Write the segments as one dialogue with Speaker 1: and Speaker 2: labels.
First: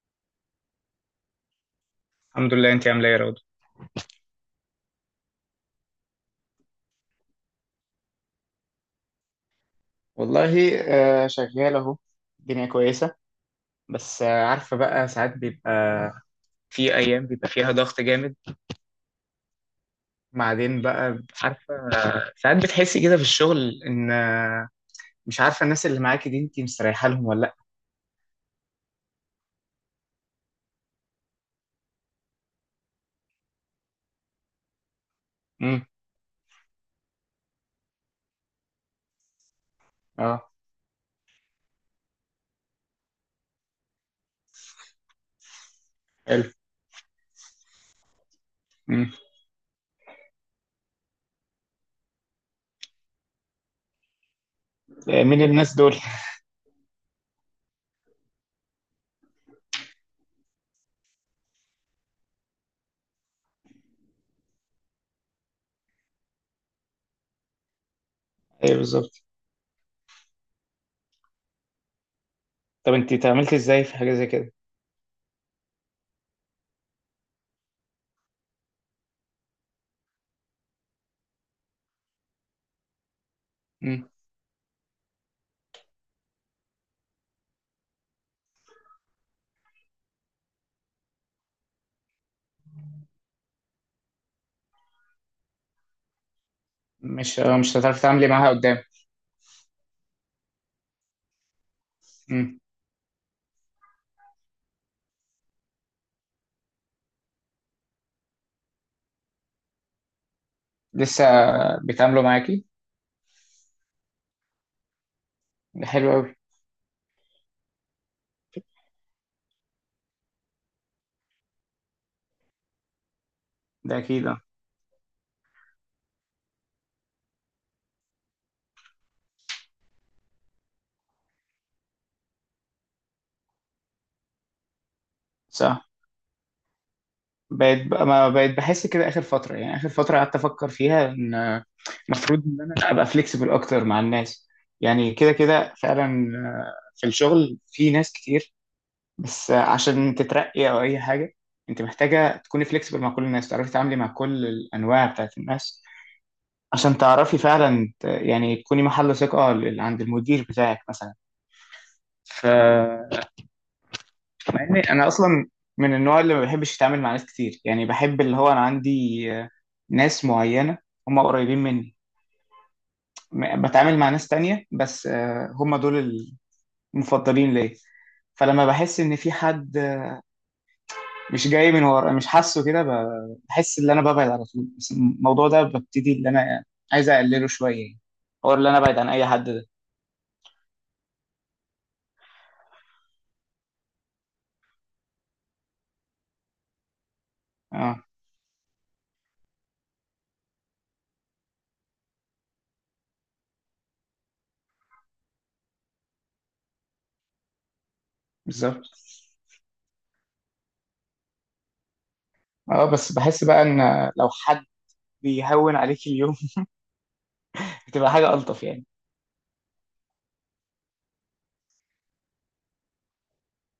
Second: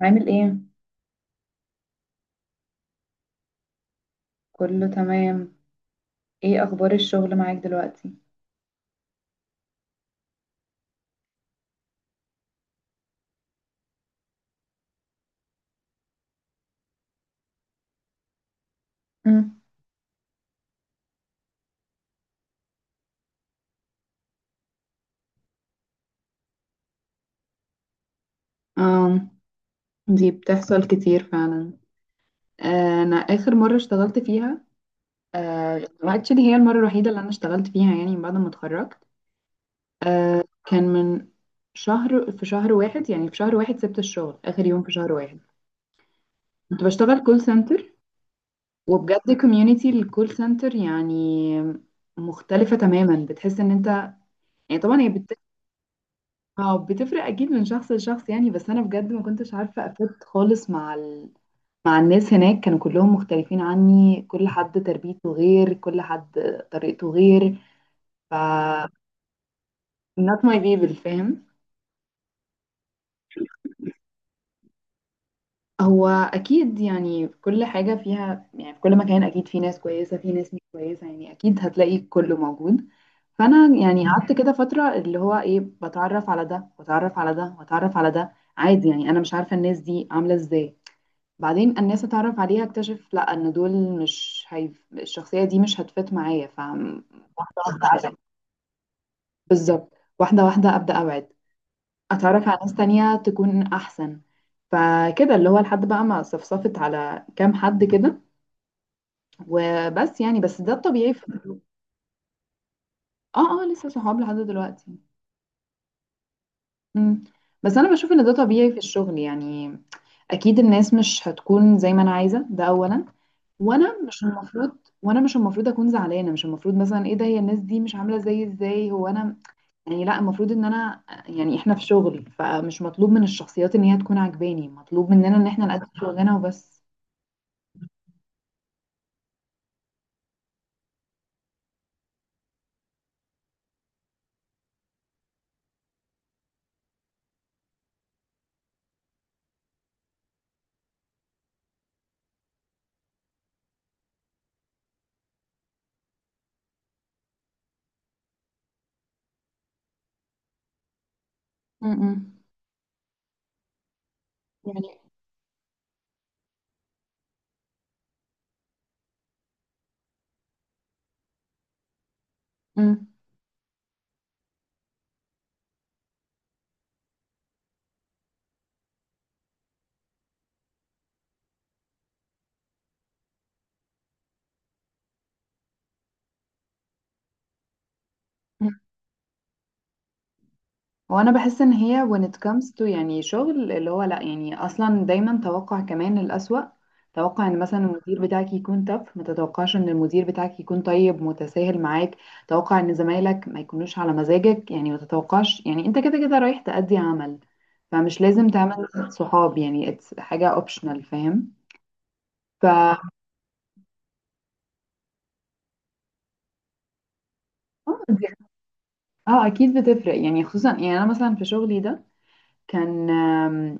Speaker 1: عامل ايه؟
Speaker 2: الحمد لله، انت عامله ايه يا رضوى؟
Speaker 1: كله تمام. ايه اخبار الشغل معاك دلوقتي؟
Speaker 2: والله. شغال اهو. الدنيا كويسة. بس عارفة بقى ساعات بيبقى في جامد.
Speaker 1: مم.
Speaker 2: بعدين بقى ساعات بتحسي كده في الشغل ان مش عارفة الناس اللي معاكي دي انتي مستريحة لهم ولا لا.
Speaker 1: آم، دي بتحصل كتير فعلا. انا اخر مره اشتغلت فيها،
Speaker 2: امم
Speaker 1: اكشلي هي المره الوحيده اللي انا اشتغلت فيها يعني بعد ما اتخرجت.
Speaker 2: اه.
Speaker 1: كان من شهر، في شهر واحد، يعني في شهر واحد سبت الشغل اخر يوم في شهر واحد.
Speaker 2: حلو.
Speaker 1: كنت بشتغل كول سنتر،
Speaker 2: امم
Speaker 1: وبجد كوميونتي الكول سنتر يعني مختلفه تماما. بتحس ان انت يعني طبعا هي
Speaker 2: مين الناس دول؟
Speaker 1: اه بتفرق اكيد من شخص لشخص يعني، بس انا بجد ما كنتش عارفه افت خالص مع مع الناس هناك. كانوا كلهم مختلفين عني، كل حد تربيته غير، كل حد طريقته غير. ف
Speaker 2: ايه بالظبط.
Speaker 1: not my people، فاهم؟
Speaker 2: طب انتي تعاملتي ازاي في حاجة زي كده؟
Speaker 1: هو اكيد يعني في كل حاجه فيها، يعني في كل مكان اكيد في ناس كويسه، في ناس مش كويسه، يعني اكيد هتلاقي كله موجود. فانا يعني
Speaker 2: امم.
Speaker 1: قعدت كده فتره اللي هو ايه، بتعرف على ده واتعرف على ده واتعرف على ده عادي، يعني انا مش عارفه الناس دي عامله ازاي. بعدين الناس اتعرف عليها اكتشف لا، ان دول مش هيف... الشخصيه دي مش هتفت معايا، فابدا
Speaker 2: مش مش هتعرفي
Speaker 1: ابعد.
Speaker 2: تتعاملي معاها قدام.
Speaker 1: بالظبط. واحده واحده، ابدا ابعد، اتعرف على
Speaker 2: امم.
Speaker 1: ناس تانية تكون احسن. فكده اللي هو لحد بقى ما صفصفت على كام حد كده، وبس. يعني بس ده الطبيعي
Speaker 2: لسه
Speaker 1: في.
Speaker 2: بيتعاملوا معاكي؟
Speaker 1: اه، اه، لسه صحاب لحد دلوقتي.
Speaker 2: ده حلو قوي.
Speaker 1: مم. بس انا بشوف ان ده طبيعي في الشغل، يعني اكيد الناس مش هتكون زي ما انا عايزه، ده اولا. وانا
Speaker 2: ده
Speaker 1: مش
Speaker 2: اكيد اه.
Speaker 1: المفروض، وانا مش المفروض اكون زعلانه، مش المفروض مثلا ايه ده، هي الناس دي مش عامله زي، ازاي هو انا يعني. لا، المفروض ان انا يعني احنا في شغل، فمش مطلوب من الشخصيات ان هي تكون عجباني، مطلوب مننا ان احنا
Speaker 2: صح.
Speaker 1: نقدم شغلنا وبس.
Speaker 2: بقيت بقى ما بقيت بحس كده اخر فتره، يعني اخر فتره قعدت افكر فيها ان المفروض ان انا ابقى فليكسبل اكتر مع الناس. يعني كده كده فعلا. في الشغل في ناس كتير. بس عشان تترقي او اي حاجه انت محتاجه تكوني فليكسبل مع كل الناس، تعرفي تتعاملي مع كل الانواع بتاعت الناس، عشان تعرفي فعلا يعني تكوني محل ثقه عند المدير بتاعك مثلا.
Speaker 1: م.
Speaker 2: ف مع اني
Speaker 1: يعني
Speaker 2: انا اصلا من النوع اللي ما بحبش اتعامل مع ناس كتير، يعني بحب اللي هو انا عندي آه، ناس معينة هم قريبين مني.
Speaker 1: م.
Speaker 2: بتعامل مع ناس تانية بس هم دول المفضلين ليا. فلما بحس ان في حد مش جاي من ورا، مش حاسه كده، بحس ان انا ببعد على طول، بس الموضوع ده ببتدي ان انا عايز اقلله شوية يعني. هو
Speaker 1: م.
Speaker 2: اللي انا ابعد عن اي حد ده.
Speaker 1: هو انا بحس ان هي when it comes to يعني شغل، اللي هو لا، يعني اصلا دايما توقع كمان الأسوأ. توقع ان مثلا
Speaker 2: اه
Speaker 1: المدير بتاعك يكون تف، ما تتوقعش ان المدير بتاعك يكون طيب متساهل معاك. توقع ان زمايلك ما يكونوش على مزاجك، يعني ما تتوقعش، يعني انت كده كده رايح تأدي عمل، فمش لازم
Speaker 2: بالظبط.
Speaker 1: تعمل صحاب، يعني it's حاجة optional، فاهم؟ ف
Speaker 2: اه
Speaker 1: اه.
Speaker 2: بس بحس بقى ان لو حد بيهون عليك اليوم بتبقى
Speaker 1: دي-
Speaker 2: حاجة ألطف يعني.
Speaker 1: اكيد بتفرق يعني، خصوصا يعني انا مثلا في شغلي ده كان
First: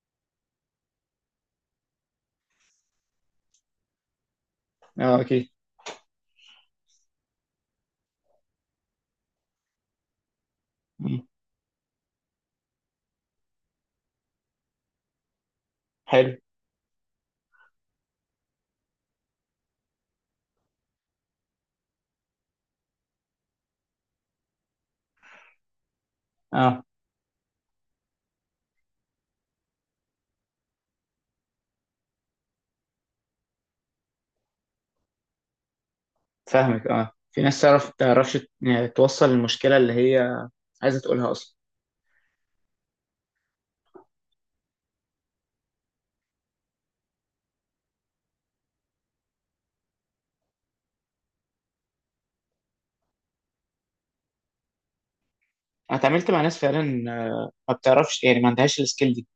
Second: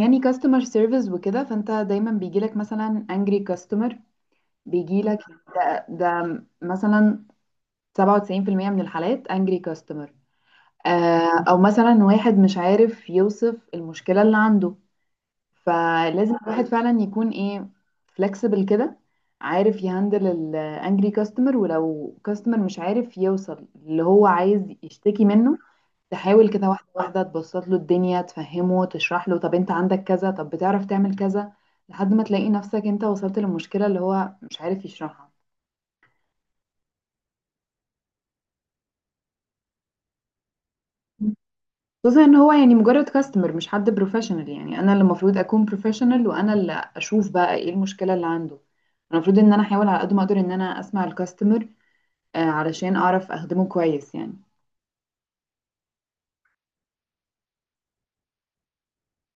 Speaker 1: يعني كاستمر سيرفيس وكده، فانت دايما بيجيلك مثلا انجري كاستمر، بيجيلك
Speaker 2: اه اكيد.
Speaker 1: ده مثلا 97% من الحالات انجري كاستمر. آه او مثلا واحد مش عارف يوصف المشكلة اللي عنده، فلازم
Speaker 2: حلو.
Speaker 1: الواحد فعلا يكون ايه، فلكسبل كده، عارف يهندل الانجري كاستمر. ولو كاستمر مش عارف يوصل اللي هو عايز يشتكي منه، تحاول كده
Speaker 2: اه
Speaker 1: واحدة واحدة تبسط له الدنيا، تفهمه، تشرح له طب انت عندك كذا، طب بتعرف تعمل كذا، لحد ما تلاقي نفسك انت وصلت للمشكلة اللي هو مش عارف يشرحها.
Speaker 2: فاهمك. اه في ناس تعرف تعرفش يعني توصل المشكله اللي هي عايزه تقولها اصلا.
Speaker 1: خصوصا ان هو يعني مجرد كاستمر، مش حد بروفيشنال، يعني انا اللي المفروض اكون بروفيشنال، وانا اللي اشوف بقى ايه المشكلة اللي عنده. المفروض ان انا احاول على قد ما اقدر ان انا اسمع الكاستمر، علشان اعرف اخدمه كويس يعني.
Speaker 2: انا اتعاملت مع ناس فعلا آه، ما بتعرفش، يعني ما عندهاش السكيل دي.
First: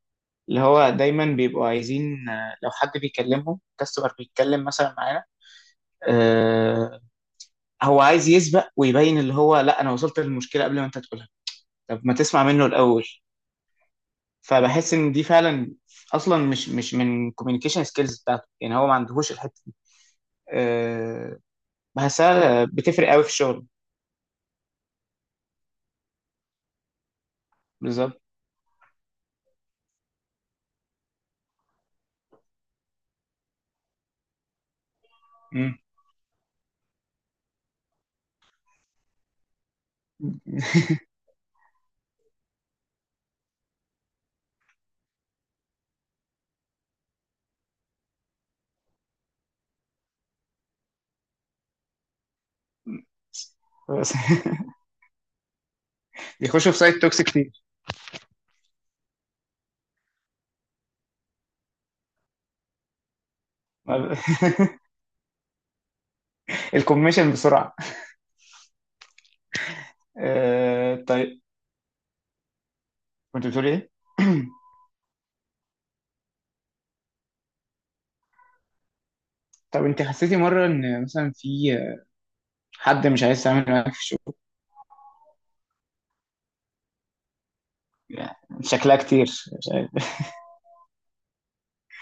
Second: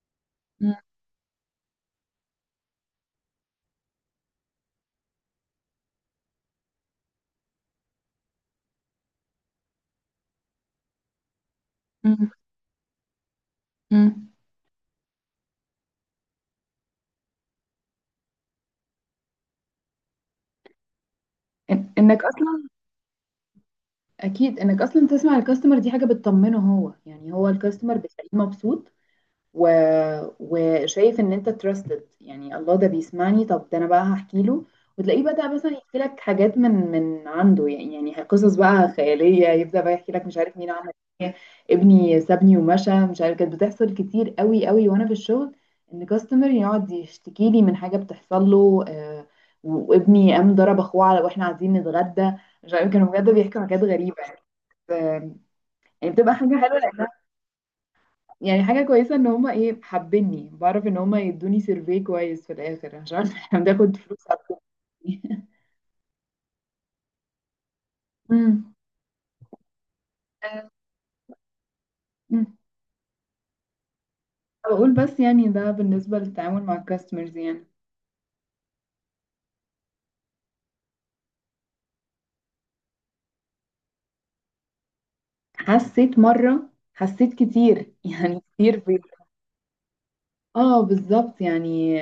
Speaker 2: اللي
Speaker 1: مم.
Speaker 2: هو دايما بيبقوا عايزين لو حد بيكلمهم كاستمر بيتكلم مثلا معانا. آه. هو عايز يسبق ويبين اللي هو لا انا وصلت للمشكله قبل ما انت تقولها. طب ما
Speaker 1: مم.
Speaker 2: تسمع منه الاول.
Speaker 1: مم.
Speaker 2: فبحس ان دي فعلا اصلا مش من كوميونيكيشن سكيلز بتاعته، يعني هو ما عندهوش الحته دي. آه.
Speaker 1: انك
Speaker 2: بحسها
Speaker 1: اصلا
Speaker 2: بتفرق قوي في الشغل.
Speaker 1: اكيد انك اصلا تسمع الكاستمر دي حاجة بتطمنه هو، يعني هو الكاستمر
Speaker 2: بالظبط.
Speaker 1: بتلاقيه مبسوط، و... وشايف ان انت تراستد، يعني الله ده بيسمعني، طب ده انا بقى هحكي له. وتلاقيه بدأ مثلا
Speaker 2: مم.
Speaker 1: يحكي لك حاجات من عنده يعني، يعني قصص بقى خيالية، يبدأ بقى يحكي لك مش عارف مين عمل ايه، ابني سابني ومشى، مش عارف. كانت بتحصل كتير قوي قوي وانا في الشغل، ان كاستمر يقعد يشتكي لي من حاجة بتحصل له، وابني قام ضرب اخوه على واحنا قاعدين نتغدى، مش عارف، كانوا بجد بيحكوا حاجات
Speaker 2: بس
Speaker 1: غريبة بس، آه، يعني بتبقى حاجة
Speaker 2: بيخشوا
Speaker 1: حلوة
Speaker 2: في سايت
Speaker 1: لأنها
Speaker 2: توكس كتير.
Speaker 1: يعني حاجة كويسة ان هما ايه حابيني، بعرف ان هما يدوني سيرفي كويس في الاخر، عشان احنا بناخد
Speaker 2: ما
Speaker 1: فلوس على
Speaker 2: ب-
Speaker 1: السيرفي.
Speaker 2: الكوميشن بسرعة.
Speaker 1: أمم.
Speaker 2: طيب.
Speaker 1: أمم.
Speaker 2: كنت بتقولي ايه؟
Speaker 1: بقول بس يعني ده بالنسبة للتعامل مع الكاستمرز يعني.
Speaker 2: طب انت حسيتي مرة ان مثلا في حد مش عايز تعمل معاك في الشغل؟
Speaker 1: حسيت مرة، حسيت كتير
Speaker 2: يعني
Speaker 1: يعني كتير
Speaker 2: شكلها
Speaker 1: في
Speaker 2: كتير. مش عارف.
Speaker 1: اه، بالظبط يعني.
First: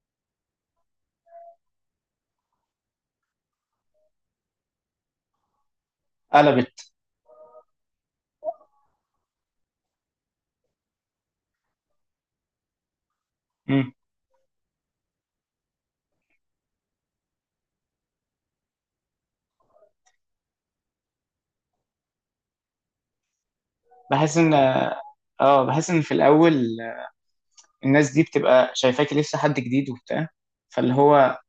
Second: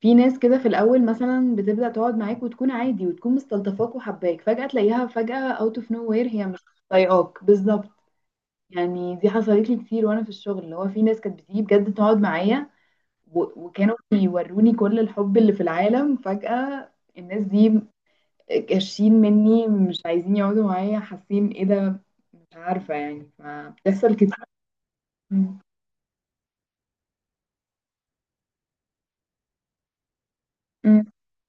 Speaker 1: في ناس كده في الاول مثلا بتبدأ تقعد معاك وتكون عادي وتكون مستلطفاك وحباك، فجأة تلاقيها فجأة اوت اوف نو وير هي مش
Speaker 2: قلبت.
Speaker 1: طايقاك بالظبط. يعني دي حصلت لي كتير وانا في الشغل، اللي هو في ناس كانت بتيجي بجد تقعد معايا
Speaker 2: مم.
Speaker 1: وكانوا بيوروني كل الحب اللي في العالم، فجأة الناس دي كاشين مني، مش عايزين يقعدوا معايا، حاسين ايه ده، مش عارفة يعني، فبتحصل كتير.
Speaker 2: بحس ان
Speaker 1: مم.
Speaker 2: اه، بحس ان في الاول الناس دي بتبقى شايفاكي لسه حد جديد وبتاع، فاللي
Speaker 1: مم.
Speaker 2: هو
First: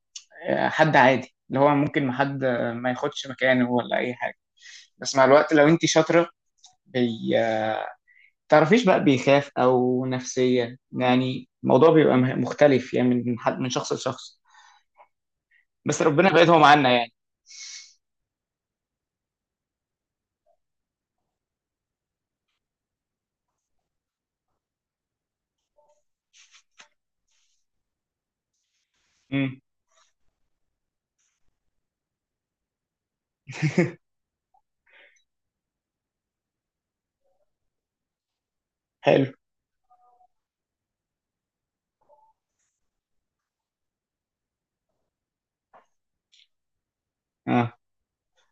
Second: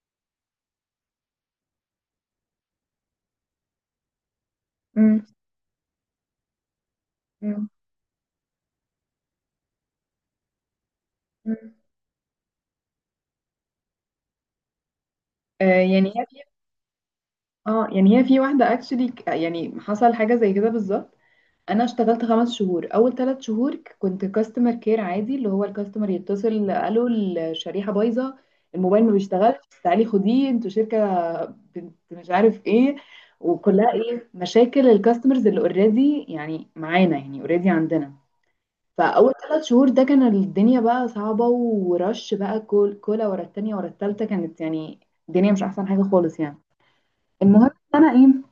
Speaker 2: حد عادي اللي هو ممكن ما حد ما ياخدش مكانه ولا اي حاجة. بس مع
Speaker 1: مم.
Speaker 2: الوقت لو انت شاطرة بي
Speaker 1: مم.
Speaker 2: تعرفيش بقى بيخاف او نفسيا، يعني
Speaker 1: مم.
Speaker 2: الموضوع بيبقى مختلف يعني من حد من شخص لشخص.
Speaker 1: آه
Speaker 2: بس
Speaker 1: يعني هي
Speaker 2: ربنا
Speaker 1: في
Speaker 2: بقيت هو معانا يعني.
Speaker 1: اه، يعني هي في واحدة اكشلي يعني حصل حاجة زي كده بالظبط. انا اشتغلت خمس شهور، اول ثلاث شهور كنت كاستمر كير عادي، اللي هو الكاستمر يتصل قالوا الشريحه بايظه، الموبايل ما بيشتغلش،
Speaker 2: امم.
Speaker 1: تعالي خديه انتوا شركه بنت مش عارف ايه، وكلها ايه مشاكل الكاستمرز اللي اوريدي يعني معانا، يعني اوريدي عندنا.
Speaker 2: حلو.
Speaker 1: فاول ثلاث شهور ده كان الدنيا بقى صعبه، ورش بقى كل كولا ورا التانيه ورا التالته، كانت يعني الدنيا مش احسن حاجه خالص يعني. المهم
Speaker 2: اه
Speaker 1: إن انا ايه،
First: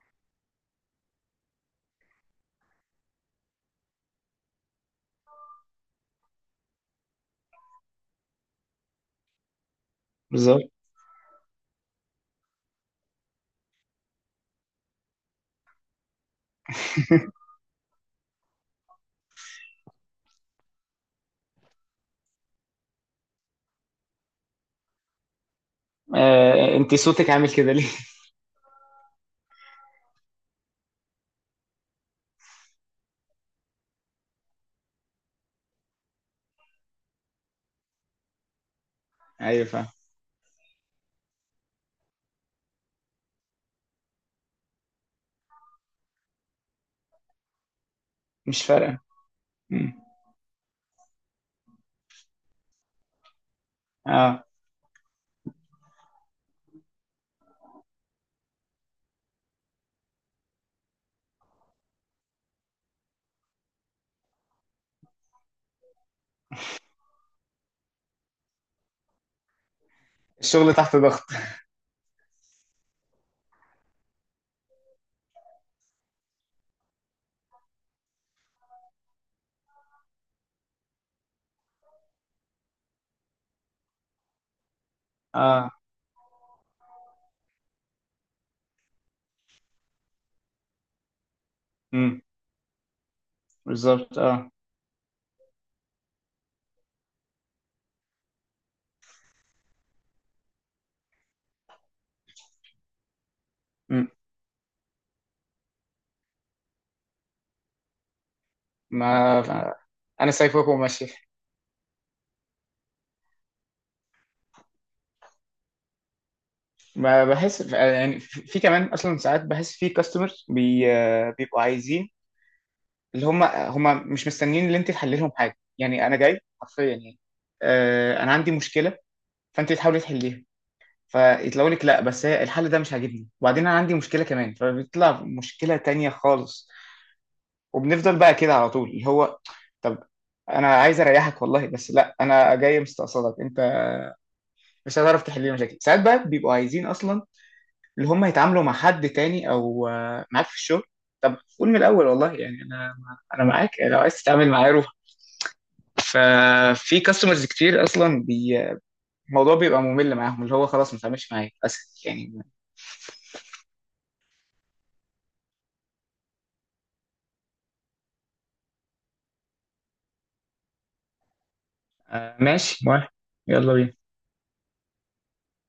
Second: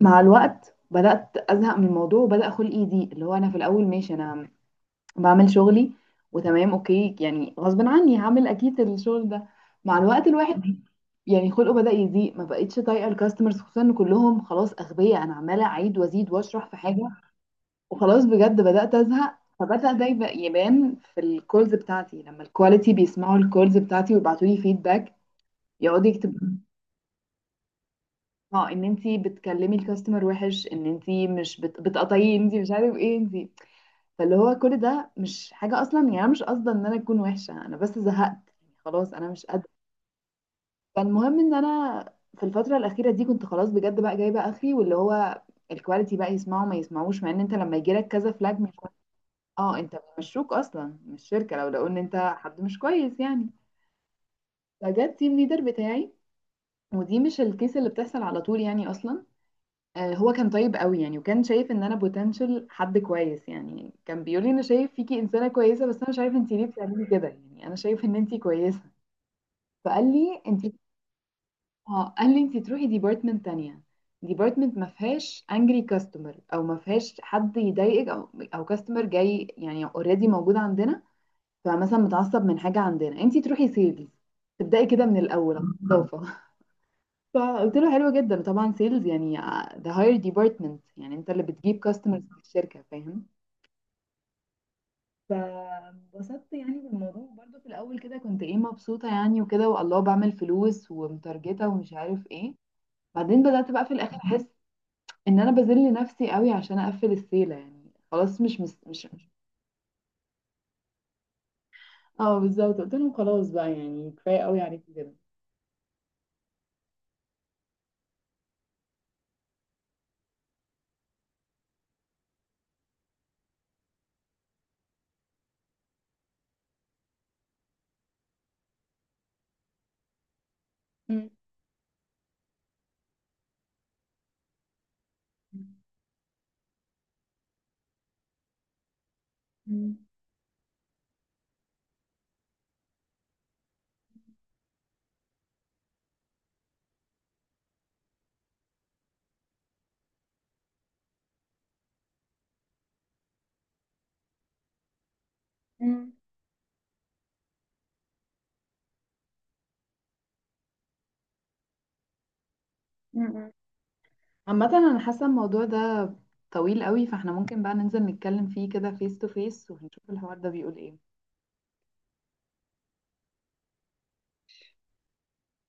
Speaker 1: مع الوقت بدأت أزهق من الموضوع، وبدأ خلقي يضيق، اللي هو أنا في الأول ماشي أنا بعمل شغلي وتمام أوكي، يعني غصب عني هعمل أكيد الشغل ده. مع الوقت الواحد
Speaker 2: بالظبط.
Speaker 1: يعني خلقه بدأ يضيق، ما بقتش طايقة الكاستمرز، خصوصا إن كلهم خلاص أغبياء، أنا عمالة أعيد وأزيد وأشرح في حاجة، وخلاص بجد بدأت أزهق. فبدأ ده يبان في الكولز بتاعتي، لما الكواليتي بيسمعوا الكولز بتاعتي ويبعتوا لي فيدباك، يقعدوا يكتبوا
Speaker 2: انت صوتك عامل كده ليه؟
Speaker 1: اه ان انتي بتكلمي الكاستمر وحش، ان انتي مش بتقطعيه، انتي مش عارف ايه انتي. فاللي هو كل ده مش حاجة أصلا، يعني أنا مش قصدي إن أنا أكون وحشة، أنا بس زهقت يعني خلاص، أنا مش
Speaker 2: ايوه
Speaker 1: قادرة.
Speaker 2: فاهم.
Speaker 1: فالمهم إن أنا في الفترة الأخيرة دي كنت خلاص بجد بقى جايبة آخري، واللي هو الكواليتي بقى يسمعوا ما يسمعوش، مع إن أنت لما يجيلك كذا فلاج،
Speaker 2: مش
Speaker 1: مش
Speaker 2: فارقه.
Speaker 1: اه،
Speaker 2: امم.
Speaker 1: أنت بيمشوك أصلا من الشركة لو لقوا إن أنت حد مش كويس يعني.
Speaker 2: اه
Speaker 1: فجت تيم ليدر بتاعي، ودي مش الكيس اللي بتحصل على طول يعني أصلا. هو كان طيب قوي يعني، وكان شايف ان انا بوتنشال حد كويس يعني، كان بيقول لي انا شايف فيكي انسانه كويسه، بس انا مش عارف انت ليه بتعملي كده، يعني انا شايف ان انت كويسه. فقال لي انت،
Speaker 2: الشغل تحت ضغط.
Speaker 1: اه قال لي انت تروحي ديبارتمنت تانية، ديبارتمنت ما فيهاش انجري كاستمر، او ما فيهاش حد يضايقك، او او كاستمر جاي يعني اوريدي موجود عندنا، فمثلا متعصب من حاجه عندنا، انت تروحي سيلز، تبداي كده من الاول.
Speaker 2: اه.
Speaker 1: فقلت له حلو جدا، وطبعا سيلز يعني ده هاير ديبارتمنت، يعني انت اللي بتجيب
Speaker 2: امم.
Speaker 1: كاستمرز في الشركه، فاهم؟
Speaker 2: بالظبط اه.
Speaker 1: فبسطت يعني بالموضوع برضه في الاول كده، كنت ايه مبسوطه يعني وكده، والله بعمل فلوس ومتارجته ومش عارف ايه. بعدين بدات بقى في
Speaker 2: امم.
Speaker 1: الاخر احس ان انا بذل نفسي قوي عشان اقفل السيله، يعني خلاص
Speaker 2: ما انا سايبك وماشي.
Speaker 1: اه بالظبط، قلت لهم خلاص بقى يعني، كفايه قوي عليكم كده.
Speaker 2: ما بحس يعني في كمان اصلا ساعات بحس في كاستمرز بي آه، بيبقوا عايزين اللي هم مش مستنيين ان انت تحلي لهم حاجه، يعني انا جاي حرفيا يعني. انا عندي مشكله فانت تحاولي تحليها،
Speaker 1: مم.
Speaker 2: فيطلعوا لك لا بس هي الحل ده مش عاجبني، وبعدين انا عندي مشكله كمان فبيطلع مشكله تانية خالص. وبنفضل بقى كده على طول اللي هو
Speaker 1: مم.
Speaker 2: طب، انا عايز اريحك والله بس لا، انا جاي مستقصدك انت مش هتعرف تحل لي مشاكل. ساعات بقى بيبقوا عايزين اصلا اللي هم يتعاملوا مع حد تاني او معاك في الشغل. طب قول من الاول والله. يعني انا انا معاك لو عايز تتعامل معايا روح.
Speaker 1: مم.
Speaker 2: ففي كاستمرز كتير اصلا الموضوع بيبقى ممل معاهم، اللي هو خلاص ما تعملش معايا اسف يعني.
Speaker 1: مم. عامة انا حاسة الموضوع ده طويل قوي، فاحنا ممكن بقى ننزل نتكلم فيه كده فيس تو فيس ونشوف الحوار ده بيقول ايه.
Speaker 2: آه ماشي موافق. يلا بينا.